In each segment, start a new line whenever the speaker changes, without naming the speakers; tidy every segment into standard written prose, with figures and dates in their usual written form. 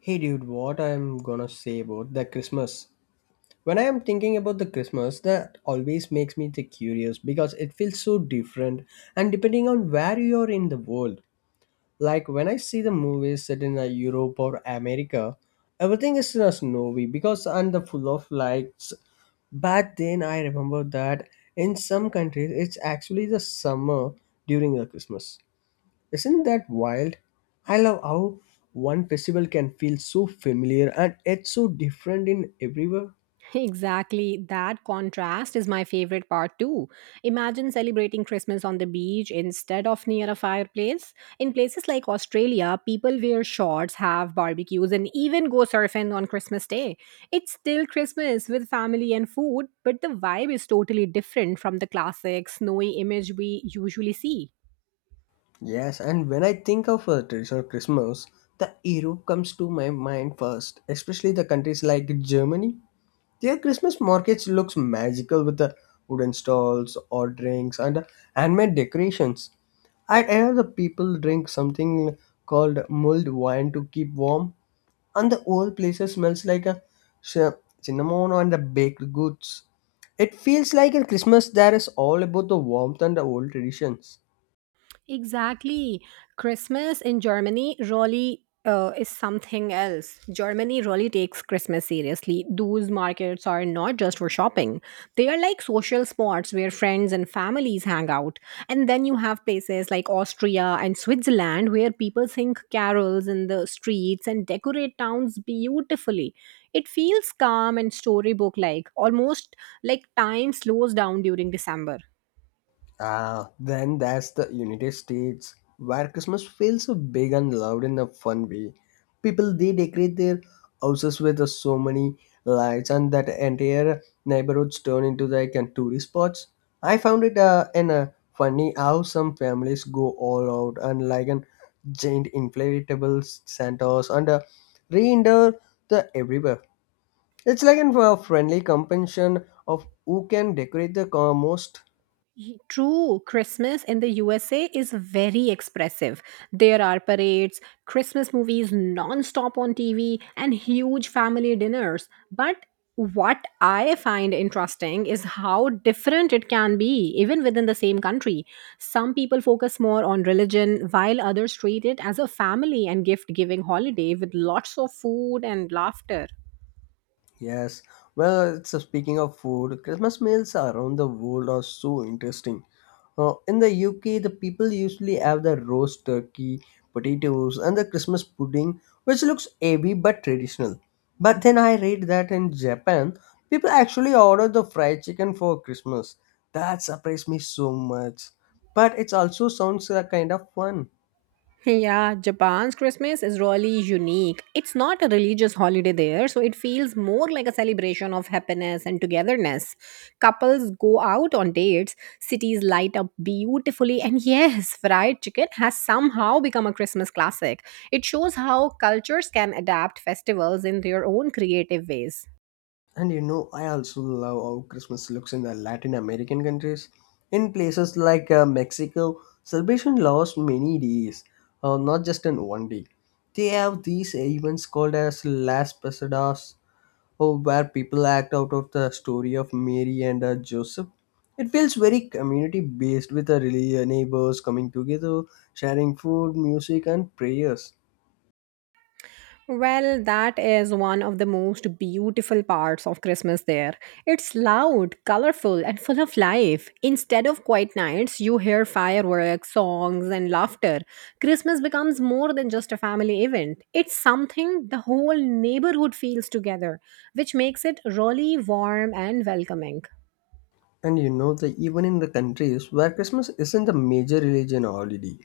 Hey dude, what I'm gonna say about the Christmas. When I am thinking about the Christmas, that always makes me the curious because it feels so different and depending on where you are in the world. Like when I see the movies set in Europe or America, everything is snowy because and the full of lights. Back then, I remember that in some countries it's actually the summer during the Christmas, isn't that wild? I love how one festival can feel so familiar and it's so different in everywhere.
Exactly. That contrast is my favorite part too. Imagine celebrating Christmas on the beach instead of near a fireplace. In places like Australia, people wear shorts, have barbecues, and even go surfing on Christmas Day. It's still Christmas with family and food, but the vibe is totally different from the classic snowy image we usually see.
Yes, and when I think of a traditional Christmas, the Europe comes to my mind first, especially the countries like Germany. Their Christmas markets looks magical with the wooden stalls or drinks and handmade decorations. I hear the people drink something called mulled wine to keep warm and the whole place smells like a sh- cinnamon and the baked goods. It feels like at Christmas there is all about the warmth and the old traditions.
Exactly. Christmas in Germany really is something else. Germany really takes Christmas seriously. Those markets are not just for shopping, they are like social spots where friends and families hang out. And then you have places like Austria and Switzerland where people sing carols in the streets and decorate towns beautifully. It feels calm and storybook like, almost like time slows down during December.
Ah, then that's the United States, where Christmas feels so big and loud in a fun way. People they decorate their houses with so many lights, and that entire neighborhoods turn into like a tourist spots. I found it in a funny how some families go all out and like an giant inflatable Santas and a reindeer the everywhere. It's like a friendly competition of who can decorate the car most.
True, Christmas in the USA is very expressive. There are parades, Christmas movies non-stop on TV, and huge family dinners. But what I find interesting is how different it can be, even within the same country. Some people focus more on religion, while others treat it as a family and gift-giving holiday with lots of food and laughter.
Yes, well, it's speaking of food, Christmas meals around the world are so interesting. In the UK, the people usually have the roast turkey, potatoes, and the Christmas pudding, which looks heavy but traditional. But then I read that in Japan, people actually order the fried chicken for Christmas. That surprised me so much. But it also sounds kind of fun.
Yeah, Japan's Christmas is really unique. It's not a religious holiday there, so it feels more like a celebration of happiness and togetherness. Couples go out on dates, cities light up beautifully, and yes, fried chicken has somehow become a Christmas classic. It shows how cultures can adapt festivals in their own creative ways.
I also love how Christmas looks in the Latin American countries. In places like Mexico, celebration lasts many days, not just in one day. They have these events called as Las Pasadas, oh, where people act out of the story of Mary and Joseph. It feels very community based with the neighbors coming together, sharing food, music, and prayers.
Well, that is one of the most beautiful parts of Christmas there. It's loud, colorful, and full of life. Instead of quiet nights, you hear fireworks, songs, and laughter. Christmas becomes more than just a family event, it's something the whole neighborhood feels together, which makes it really warm and welcoming.
And you know that even in the countries where Christmas isn't a major religion holiday,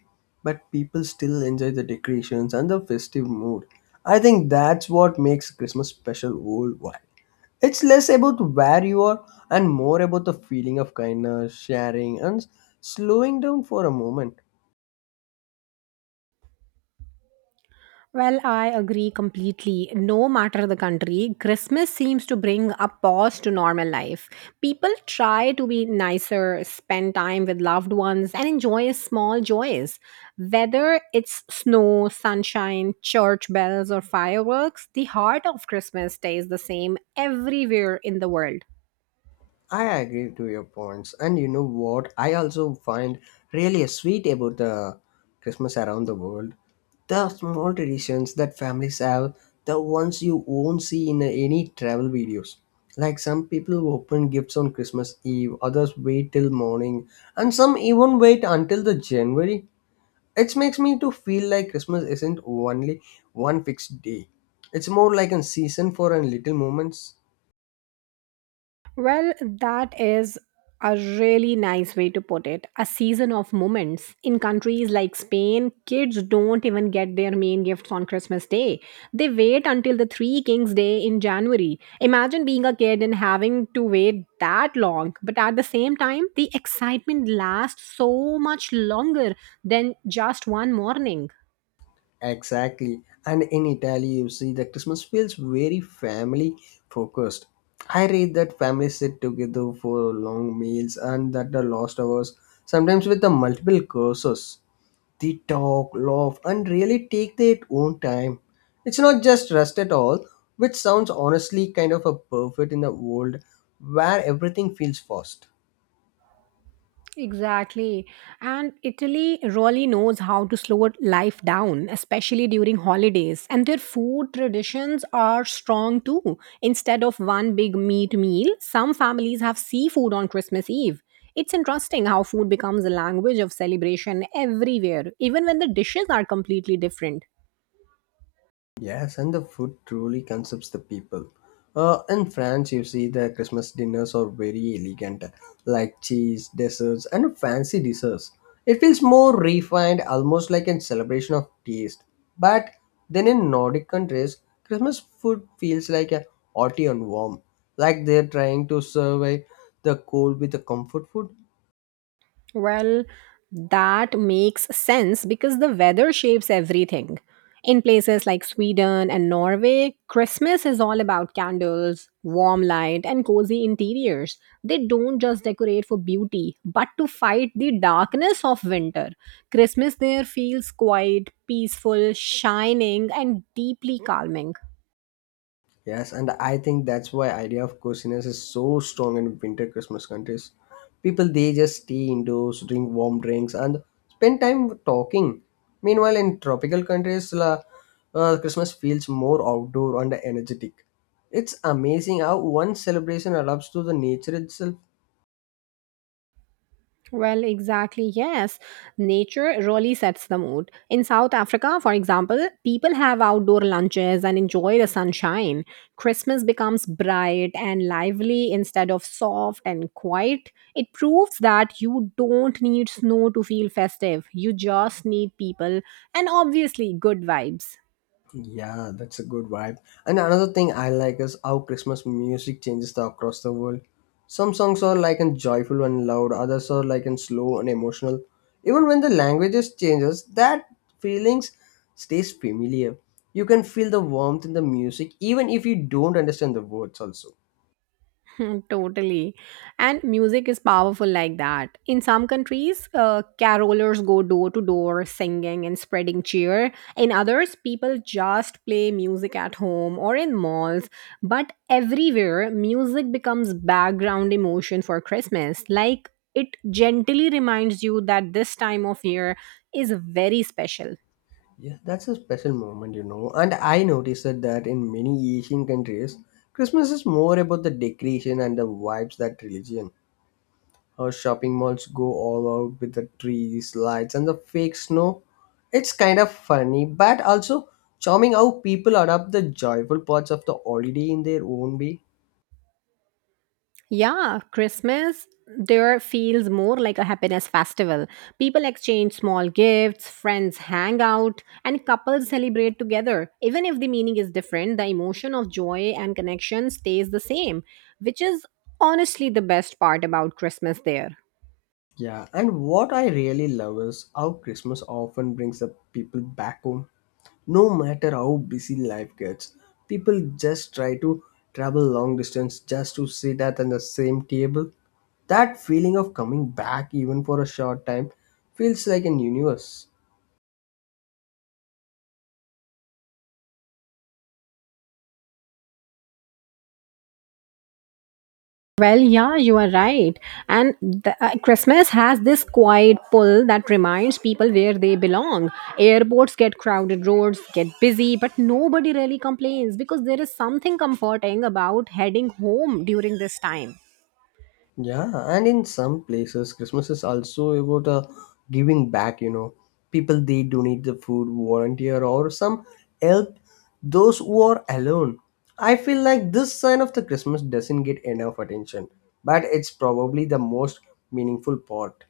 but people still enjoy the decorations and the festive mood. I think that's what makes Christmas special worldwide. It's less about where you are and more about the feeling of kindness, sharing, and slowing down for a moment.
Well, I agree completely. No matter the country, Christmas seems to bring a pause to normal life. People try to be nicer, spend time with loved ones, and enjoy small joys. Whether it's snow, sunshine, church bells, or fireworks, the heart of Christmas stays the same everywhere in the world.
I agree to your points. And you know what? I also find really sweet about the Christmas around the world. The small traditions that families have, the ones you won't see in any travel videos. Like some people open gifts on Christmas Eve, others wait till morning, and some even wait until the January. It makes me to feel like Christmas isn't only one fixed day. It's more like a season for a little moments.
Well, that is a really nice way to put it. A season of moments. In countries like Spain, kids don't even get their main gifts on Christmas Day. They wait until the Three Kings Day in January. Imagine being a kid and having to wait that long. But at the same time, the excitement lasts so much longer than just one morning.
Exactly. And in Italy, you see the Christmas feels very family focused. I read that families sit together for long meals and that the lost hours, sometimes with the multiple courses. They talk, laugh, and really take their own time. It's not just rest at all, which sounds honestly kind of a perfect in a world where everything feels fast.
Exactly. And Italy really knows how to slow life down, especially during holidays. And their food traditions are strong too. Instead of one big meat meal, some families have seafood on Christmas Eve. It's interesting how food becomes a language of celebration everywhere, even when the dishes are completely different.
Yes, and the food truly concepts the people. In France, you see the Christmas dinners are very elegant, like cheese, desserts, and fancy desserts. It feels more refined, almost like a celebration of taste. But then in Nordic countries, Christmas food feels like a hearty and warm, like they're trying to survey the cold with a comfort food.
Well, that makes sense because the weather shapes everything. In places like Sweden and Norway, Christmas is all about candles, warm light, and cozy interiors. They don't just decorate for beauty, but to fight the darkness of winter. Christmas there feels quiet, peaceful, shining, and deeply calming.
Yes, and I think that's why idea of coziness is so strong in winter Christmas countries. People they just stay indoors, drink warm drinks, and spend time talking. Meanwhile, in tropical countries, Christmas feels more outdoor and energetic. It's amazing how one celebration adapts to the nature itself.
Well, exactly, yes. Nature really sets the mood. In South Africa, for example, people have outdoor lunches and enjoy the sunshine. Christmas becomes bright and lively instead of soft and quiet. It proves that you don't need snow to feel festive, you just need people and obviously good vibes.
Yeah, that's a good vibe. And another thing I like is how Christmas music changes across the world. Some songs are like and joyful and loud, others are like and slow and emotional. Even when the languages changes, that feelings stays familiar. You can feel the warmth in the music even if you don't understand the words also.
totally. And music is powerful like that. In some countries, carolers go door to door singing and spreading cheer. In others, people just play music at home or in malls. But everywhere, music becomes background emotion for Christmas. Like it gently reminds you that this time of year is very special.
Yeah, that's a special moment. And I noticed that in many Asian countries, Christmas is more about the decoration and the vibes that religion. Shopping malls go all out with the trees, lights, and the fake snow. It's kind of funny, but also charming how people adapt the joyful parts of the holiday in their own way.
Yeah, Christmas there feels more like a happiness festival. People exchange small gifts, friends hang out, and couples celebrate together. Even if the meaning is different, the emotion of joy and connection stays the same, which is honestly the best part about Christmas there.
Yeah, and what I really love is how Christmas often brings the people back home. No matter how busy life gets, people just try to travel long distance just to sit at the same table. That feeling of coming back even for a short time feels like an universe.
Well, yeah, you are right. And the, Christmas has this quiet pull that reminds people where they belong. Airports get crowded, roads get busy, but nobody really complains because there is something comforting about heading home during this time.
Yeah, and in some places, Christmas is also about giving back. People they donate the food, volunteer, or some help those who are alone. I feel like this sign of the Christmas doesn't get enough attention, but it's probably the most meaningful part.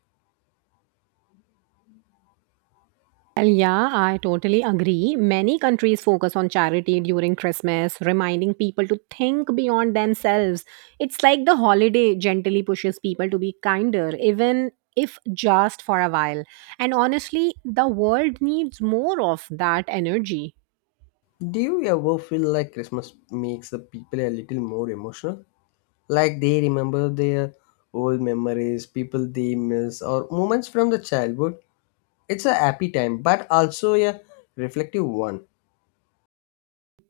Well, yeah, I totally agree. Many countries focus on charity during Christmas, reminding people to think beyond themselves. It's like the holiday gently pushes people to be kinder, even if just for a while. And honestly, the world needs more of that energy.
Do you ever feel like Christmas makes the people a little more emotional? Like they remember their old memories, people they miss, or moments from the childhood. It's a happy time but also a reflective one.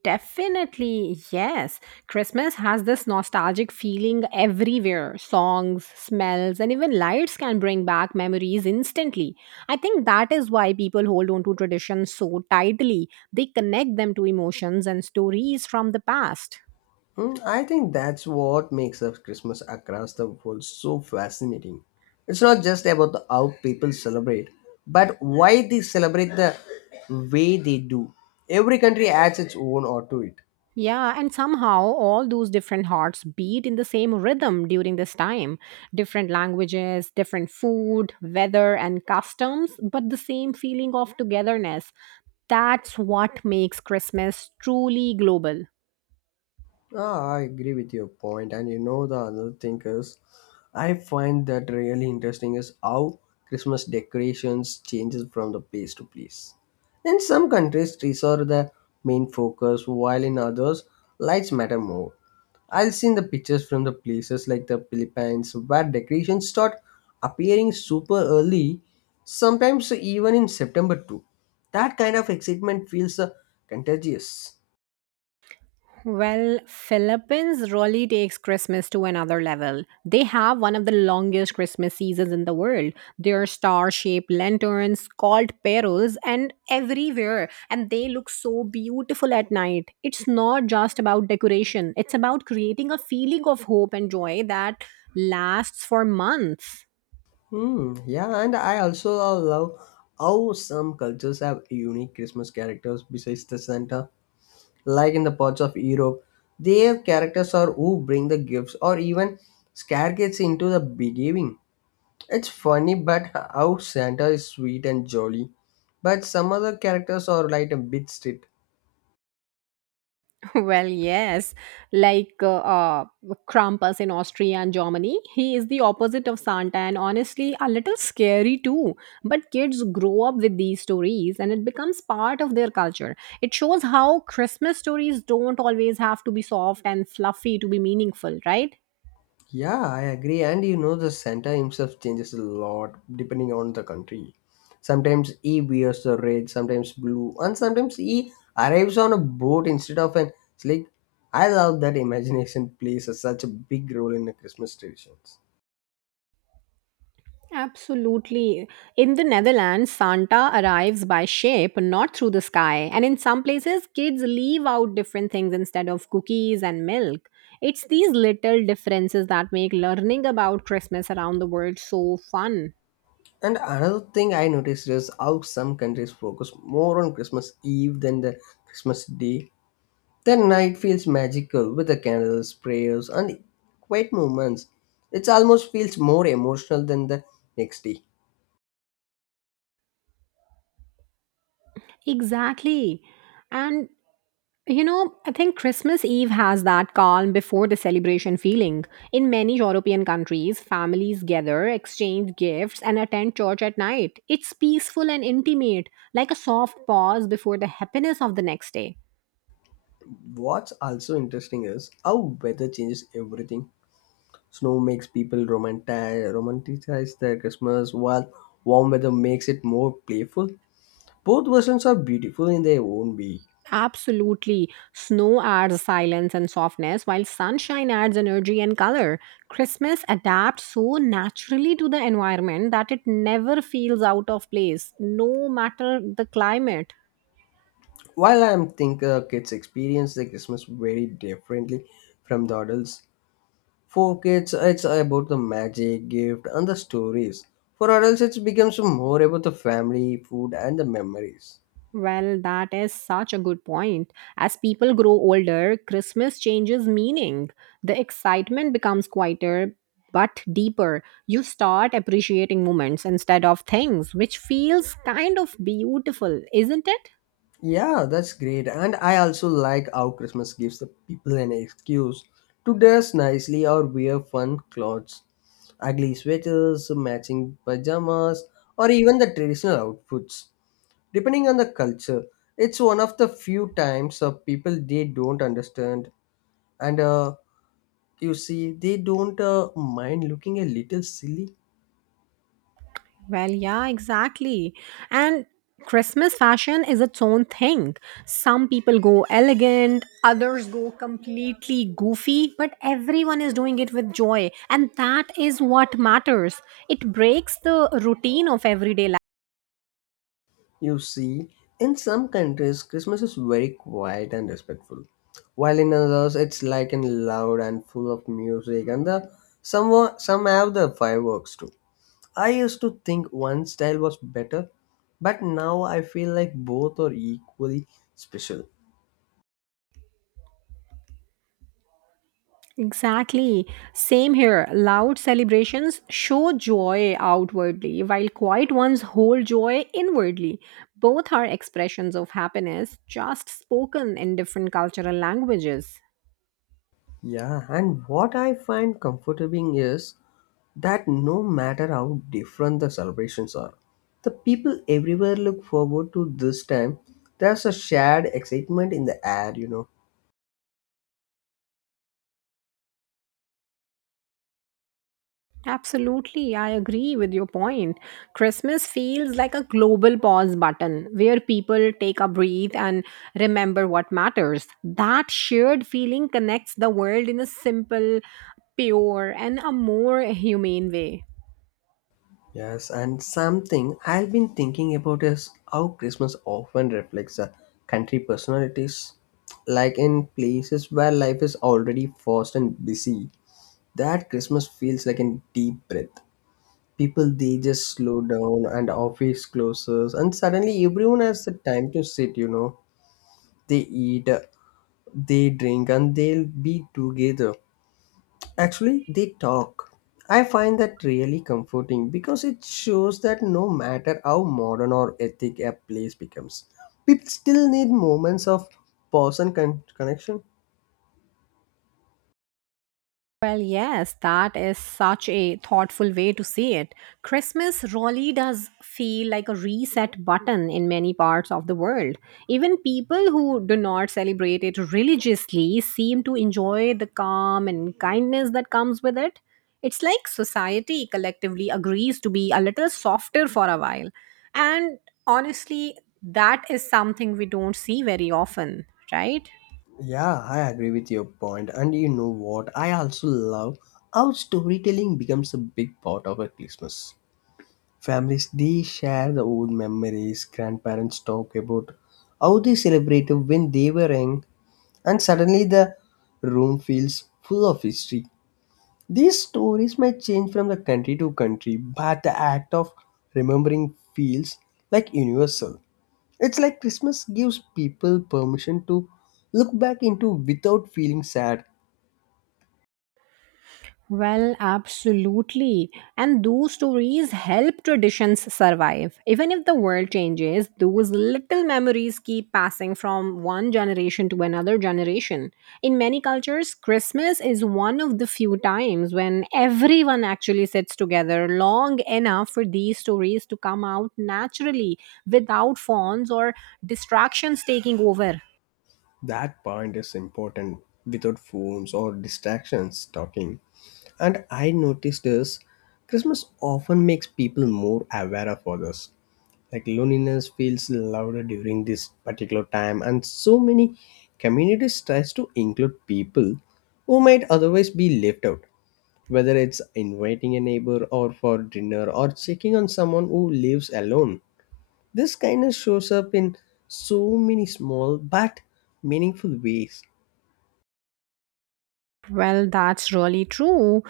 Definitely, yes. Christmas has this nostalgic feeling everywhere. Songs, smells, and even lights can bring back memories instantly. I think that is why people hold on to traditions so tightly. They connect them to emotions and stories from the past.
Hmm, I think that's what makes up Christmas across the world so fascinating. It's not just about the, how people celebrate but why they celebrate the way they do. Every country adds its own or to it.
Yeah, and somehow all those different hearts beat in the same rhythm during this time. Different languages, different food, weather, and customs, but the same feeling of togetherness. That's what makes Christmas truly global.
Ah, I agree with your point, and you know the other thing is, I find that really interesting is how Christmas decorations changes from the place to place. In some countries, trees are the main focus, while in others, lights matter more. I've seen the pictures from the places like the Philippines where decorations start appearing super early, sometimes even in September too. That kind of excitement feels contagious.
Well, Philippines really takes Christmas to another level. They have one of the longest Christmas seasons in the world. Their star-shaped lanterns called pearls and everywhere and they look so beautiful at night. It's not just about decoration. It's about creating a feeling of hope and joy that lasts for months.
Hmm, yeah, and I also love how some cultures have unique Christmas characters besides the Santa. Like in the parts of Europe, their characters are who bring the gifts or even scare kids into the behaving. It's funny, but how Santa is sweet and jolly. But some other characters are like a bit strict.
Well, yes, like Krampus in Austria and Germany, he is the opposite of Santa and honestly a little scary too. But kids grow up with these stories and it becomes part of their culture. It shows how Christmas stories don't always have to be soft and fluffy to be meaningful, right?
Yeah, I agree. The Santa himself changes a lot depending on the country. Sometimes he wears the red, sometimes blue, and sometimes he arrives on a boat instead of an slick. I love that imagination plays such a big role in the Christmas traditions.
Absolutely. In the Netherlands, Santa arrives by ship, not through the sky. And in some places, kids leave out different things instead of cookies and milk. It's these little differences that make learning about Christmas around the world so fun.
And another thing I noticed is how some countries focus more on Christmas Eve than the Christmas Day. The night feels magical with the candles, prayers, and quiet moments. It almost feels more emotional than the next day.
Exactly. And you know, I think Christmas Eve has that calm before the celebration feeling. In many European countries, families gather, exchange gifts, and attend church at night. It's peaceful and intimate, like a soft pause before the happiness of the next day.
What's also interesting is how weather changes everything. Snow makes people romanticize their Christmas, while warm weather makes it more playful. Both versions are beautiful in their own way.
Absolutely. Snow adds silence and softness, while sunshine adds energy and color. Christmas adapts so naturally to the environment that it never feels out of place, no matter the climate.
While I am think kids experience the Christmas very differently from the adults. For kids, it's about the magic, gift, and the stories. For adults, it becomes more about the family, food, and the memories.
Well, that is such a good point. As people grow older, Christmas changes meaning. The excitement becomes quieter but deeper. You start appreciating moments instead of things, which feels kind of beautiful, isn't it?
Yeah, that's great. And I also like how Christmas gives the people an excuse to dress nicely or wear fun clothes. Ugly sweaters, matching pajamas, or even the traditional outfits. Depending on the culture, it's one of the few times of people they don't understand and you see they don't mind looking a little silly.
Well, yeah, exactly. And Christmas fashion is its own thing. Some people go elegant, others go completely goofy, but everyone is doing it with joy. And that is what matters. It breaks the routine of everyday life.
You see in some countries Christmas is very quiet and respectful while in others it's like and loud and full of music and the some some have the fireworks too. I used to think one style was better but now I feel like both are equally special.
Exactly. Same here. Loud celebrations show joy outwardly, while quiet ones hold joy inwardly. Both are expressions of happiness, just spoken in different cultural languages.
Yeah, and what I find comforting is that no matter how different the celebrations are, the people everywhere look forward to this time. There's a shared excitement in the air.
Absolutely, I agree with your point. Christmas feels like a global pause button where people take a breath and remember what matters. That shared feeling connects the world in a simple, pure, and a more humane way.
Yes, and something I've been thinking about is how Christmas often reflects a country personalities. Like in places where life is already fast and busy, that Christmas feels like a deep breath. People they just slow down and office closes and suddenly everyone has the time to sit, they eat they drink and they'll be together actually they talk. I find that really comforting because it shows that no matter how modern or ethic a place becomes people still need moments of person connection.
Well, yes, that is such a thoughtful way to see it. Christmas really does feel like a reset button in many parts of the world. Even people who do not celebrate it religiously seem to enjoy the calm and kindness that comes with it. It's like society collectively agrees to be a little softer for a while. And honestly, that is something we don't see very often, right?
Yeah, I agree with your point. And you know what? I also love how storytelling becomes a big part of a Christmas. Families they share the old memories. Grandparents talk about how they celebrated when they were young, and suddenly the room feels full of history. These stories might change from the country to country, but the act of remembering feels like universal. It's like Christmas gives people permission to look back into without feeling sad.
Well, absolutely. And those stories help traditions survive. Even if the world changes, those little memories keep passing from one generation to another generation. In many cultures, Christmas is one of the few times when everyone actually sits together long enough for these stories to come out naturally without phones or distractions taking over.
That point is important without phones or distractions talking. And I noticed this Christmas often makes people more aware of others. Like loneliness feels louder during this particular time, and so many communities tries to include people who might otherwise be left out. Whether it's inviting a neighbor or for dinner or checking on someone who lives alone. This kindness shows up in so many small but meaningful ways.
Well, that's really true.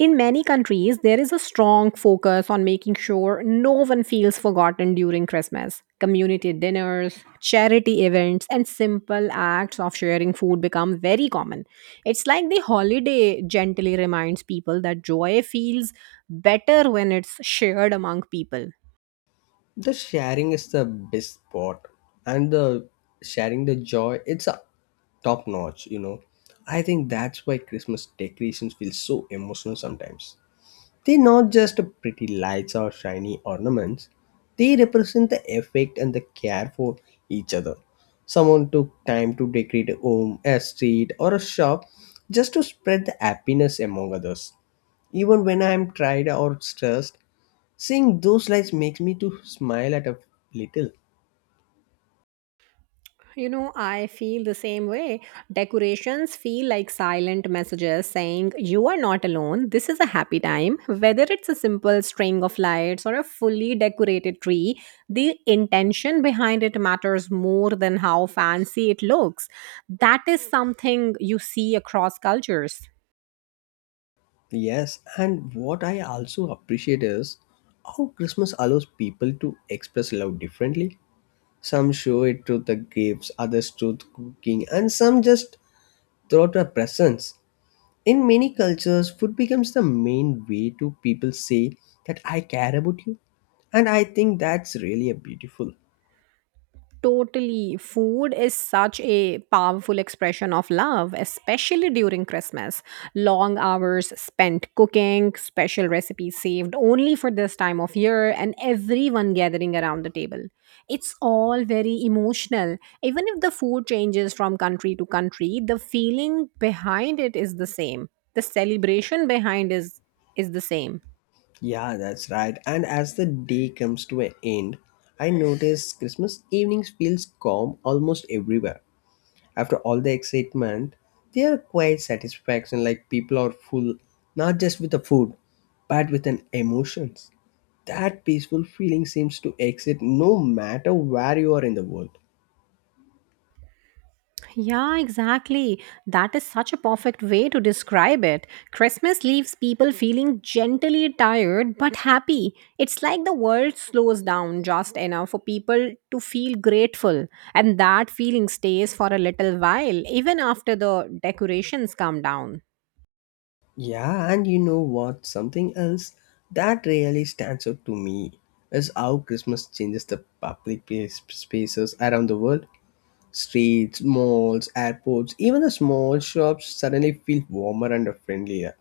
In many countries, there is a strong focus on making sure no one feels forgotten during Christmas. Community dinners, charity events, and simple acts of sharing food become very common. It's like the holiday gently reminds people that joy feels better when it's shared among people.
The sharing is the best part, and the sharing the joy, it's a top notch. I think that's why Christmas decorations feel so emotional sometimes. They're not just pretty lights or shiny ornaments, they represent the effect and the care for each other. Someone took time to decorate a home, a street, or a shop, just to spread the happiness among others. Even when I'm tired or stressed, seeing those lights makes me to smile at a little.
You know, I feel the same way. Decorations feel like silent messages saying, "You are not alone. This is a happy time." Whether it's a simple string of lights or a fully decorated tree, the intention behind it matters more than how fancy it looks. That is something you see across cultures.
Yes, and what I also appreciate is how Christmas allows people to express love differently. Some show it through the gifts, others through the cooking, and some just through the presents. In many cultures, food becomes the main way to people say that I care about you, and I think that's really a beautiful.
Totally. Food is such a powerful expression of love, especially during Christmas. Long hours spent cooking, special recipes saved only for this time of year, and everyone gathering around the table. It's all very emotional. Even if the food changes from country to country, the feeling behind it is the same. The celebration behind is the same.
Yeah, that's right. And as the day comes to an end, I notice Christmas evenings feels calm almost everywhere. After all the excitement, there are quite satisfaction like people are full, not just with the food, but with an emotions. That peaceful feeling seems to exist no matter where you are in the world.
Yeah, exactly. That is such a perfect way to describe it. Christmas leaves people feeling gently tired but happy. It's like the world slows down just enough for people to feel grateful, and that feeling stays for a little while, even after the decorations come down.
Yeah, and you know what? Something else that really stands out to me is how Christmas changes the public place- spaces around the world. Streets, malls, airports, even the small shops suddenly feel warmer and friendlier.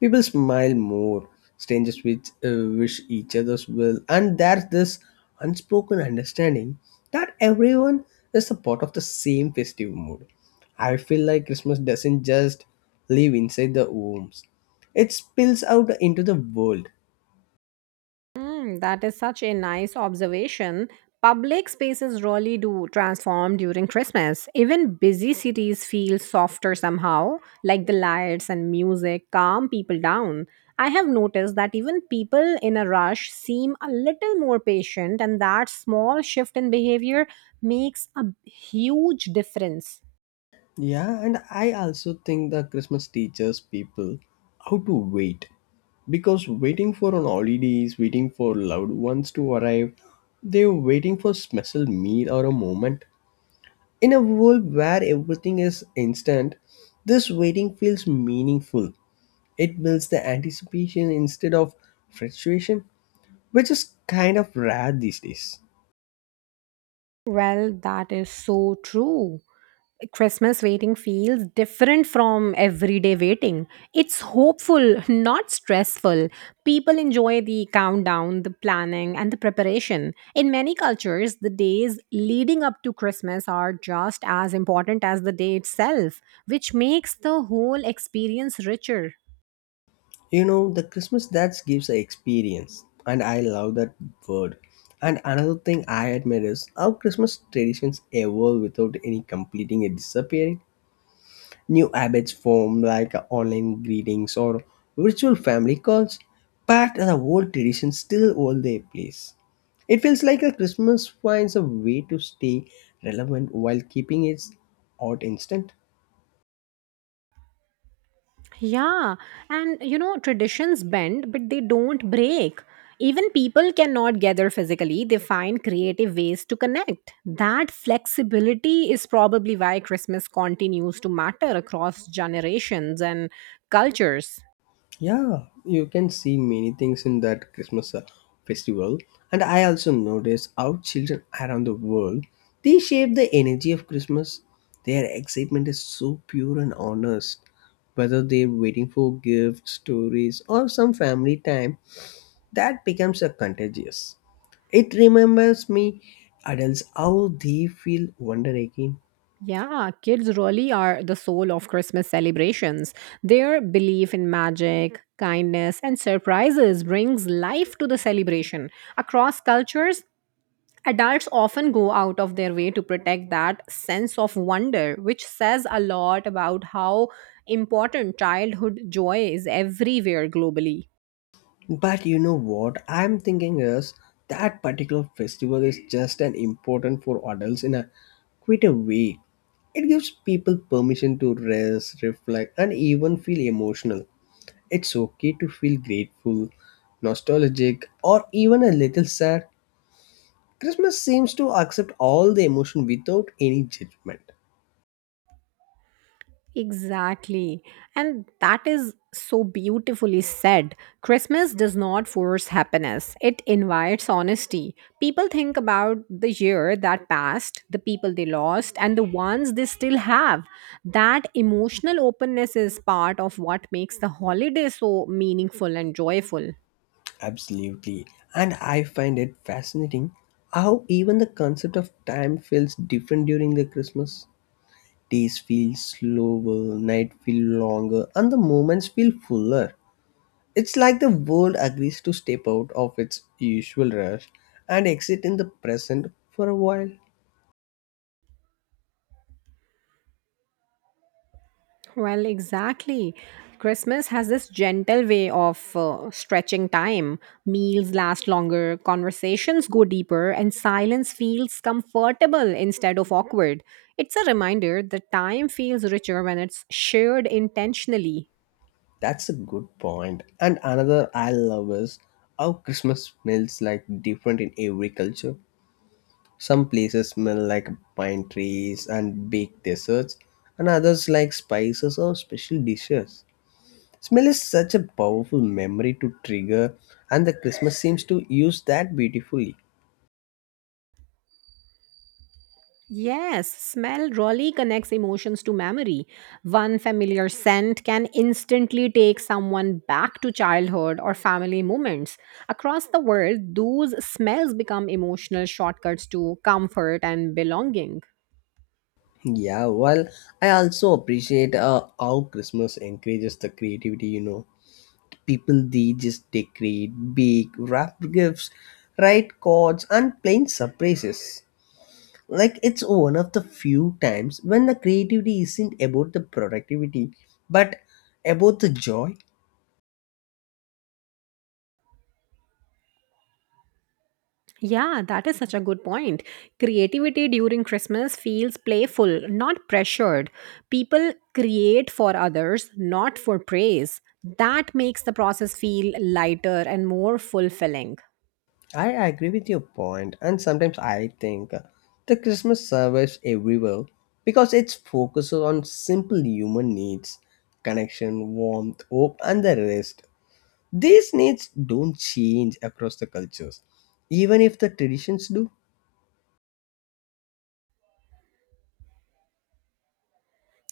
People smile more, strangers with, wish each other's well, and there's this unspoken understanding that everyone is a part of the same festive mood. I feel like Christmas doesn't just live inside the homes, it spills out into the world.
Mm, that is such a nice observation. Public spaces really do transform during Christmas. Even busy cities feel softer somehow, like the lights and music calm people down. I have noticed that even people in a rush seem a little more patient, and that small shift in behavior makes a huge difference.
Yeah, and I also think that Christmas teaches people how to wait, because waiting for on holidays, waiting for loved ones to arrive, they're waiting for special meal or a moment. In a world where everything is instant, this waiting feels meaningful. It builds the anticipation instead of frustration, which is kind of rare these days.
Well, that is so true. Christmas waiting feels different from everyday waiting. It's hopeful, not stressful. People enjoy the countdown, the planning, and the preparation. In many cultures, the days leading up to Christmas are just as important as the day itself, which makes the whole experience richer.
You know, the Christmas that gives an experience, and I love that word. And another thing I admire is how Christmas traditions evolve without any completing and disappearing. New habits form, like online greetings or virtual family calls, but the old traditions still hold their place. It feels like a Christmas finds a way to stay relevant while keeping its art instant.
Yeah, and you know, traditions bend, but they don't break. Even people cannot gather physically, they find creative ways to connect. That flexibility is probably why Christmas continues to matter across generations and cultures.
Yeah, you can see many things in that Christmas festival. And I also notice how children around the world, they shape the energy of Christmas. Their excitement is so pure and honest. Whether they're waiting for gifts, stories, or some family time, that becomes a contagious. It remembers me adults how they feel wonder again.
Yeah, kids really are the soul of Christmas celebrations. Their belief in magic, kindness, and surprises brings life to the celebration. Across cultures, adults often go out of their way to protect that sense of wonder, which says a lot about how important childhood joy is everywhere globally.
But you know what I'm thinking is that particular festival is just an important for adults in a quite a way. It gives people permission to rest, reflect, and even feel emotional. It's okay to feel grateful, nostalgic, or even a little sad. Christmas seems to accept all the emotion without any judgment.
Exactly. And that is so beautifully said. Christmas does not force happiness, it invites honesty. People think about the year that passed, the people they lost, and the ones they still have. That emotional openness is part of what makes the holiday so meaningful and joyful.
Absolutely. And I find it fascinating how even the concept of time feels different during the Christmas. Days feel slower, night feel longer, and the moments feel fuller. It's like the world agrees to step out of its usual rush and exit in the present for a while.
Well, exactly. Christmas has this gentle way of stretching time. Meals last longer, conversations go deeper, and silence feels comfortable instead of awkward. It's a reminder that time feels richer when it's shared intentionally.
That's a good point. And another I love is how Christmas smells like different in every culture. Some places smell like pine trees and baked desserts, and others like spices or special dishes. Smell is such a powerful memory to trigger, and the Christmas seems to use that beautifully.
Yes, smell really connects emotions to memory. One familiar scent can instantly take someone back to childhood or family moments. Across the world, those smells become emotional shortcuts to comfort and belonging.
Yeah, well, I also appreciate how Christmas encourages the creativity. You know, people they just decorate, bake, wrap gifts, write cards, and plan surprises. Like it's one of the few times when the creativity isn't about the productivity, but about the joy.
Yeah, that is such a good point. Creativity during Christmas feels playful, not pressured. People create for others, not for praise. That makes the process feel lighter and more fulfilling.
I agree with your point, and sometimes I think the Christmas survives everywhere because it focuses on simple human needs: connection, warmth, hope, and the rest. These needs don't change across the cultures, even if the traditions do.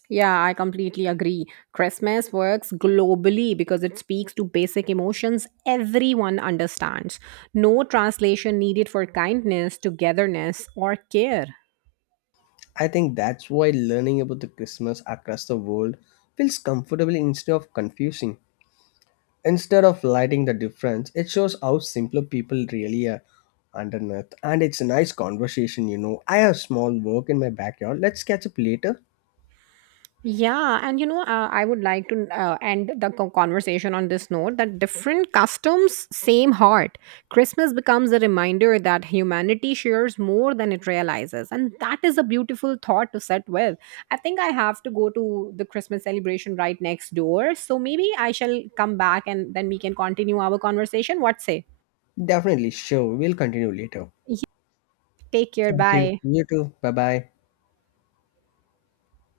Yeah, I completely agree. Christmas works globally because it speaks to basic emotions everyone understands. No translation needed for kindness, togetherness, or care.
I think that's why learning about the Christmas across the world feels comfortable instead of confusing. Instead of lighting the difference, it shows how simpler people really are underneath. And it's a nice conversation, you know. I have small work in my backyard. Let's catch up later.
Yeah, and you know, I would like to end the conversation on this note that different customs, same heart. Christmas becomes a reminder that humanity shares more than it realizes. And that is a beautiful thought to set with. I think I have to go to the Christmas celebration right next door. So maybe I shall come back and then we can continue our conversation. What say?
Definitely, sure. We'll continue later.
Yeah, take care.
Thank you.
Bye.
You too. Bye bye.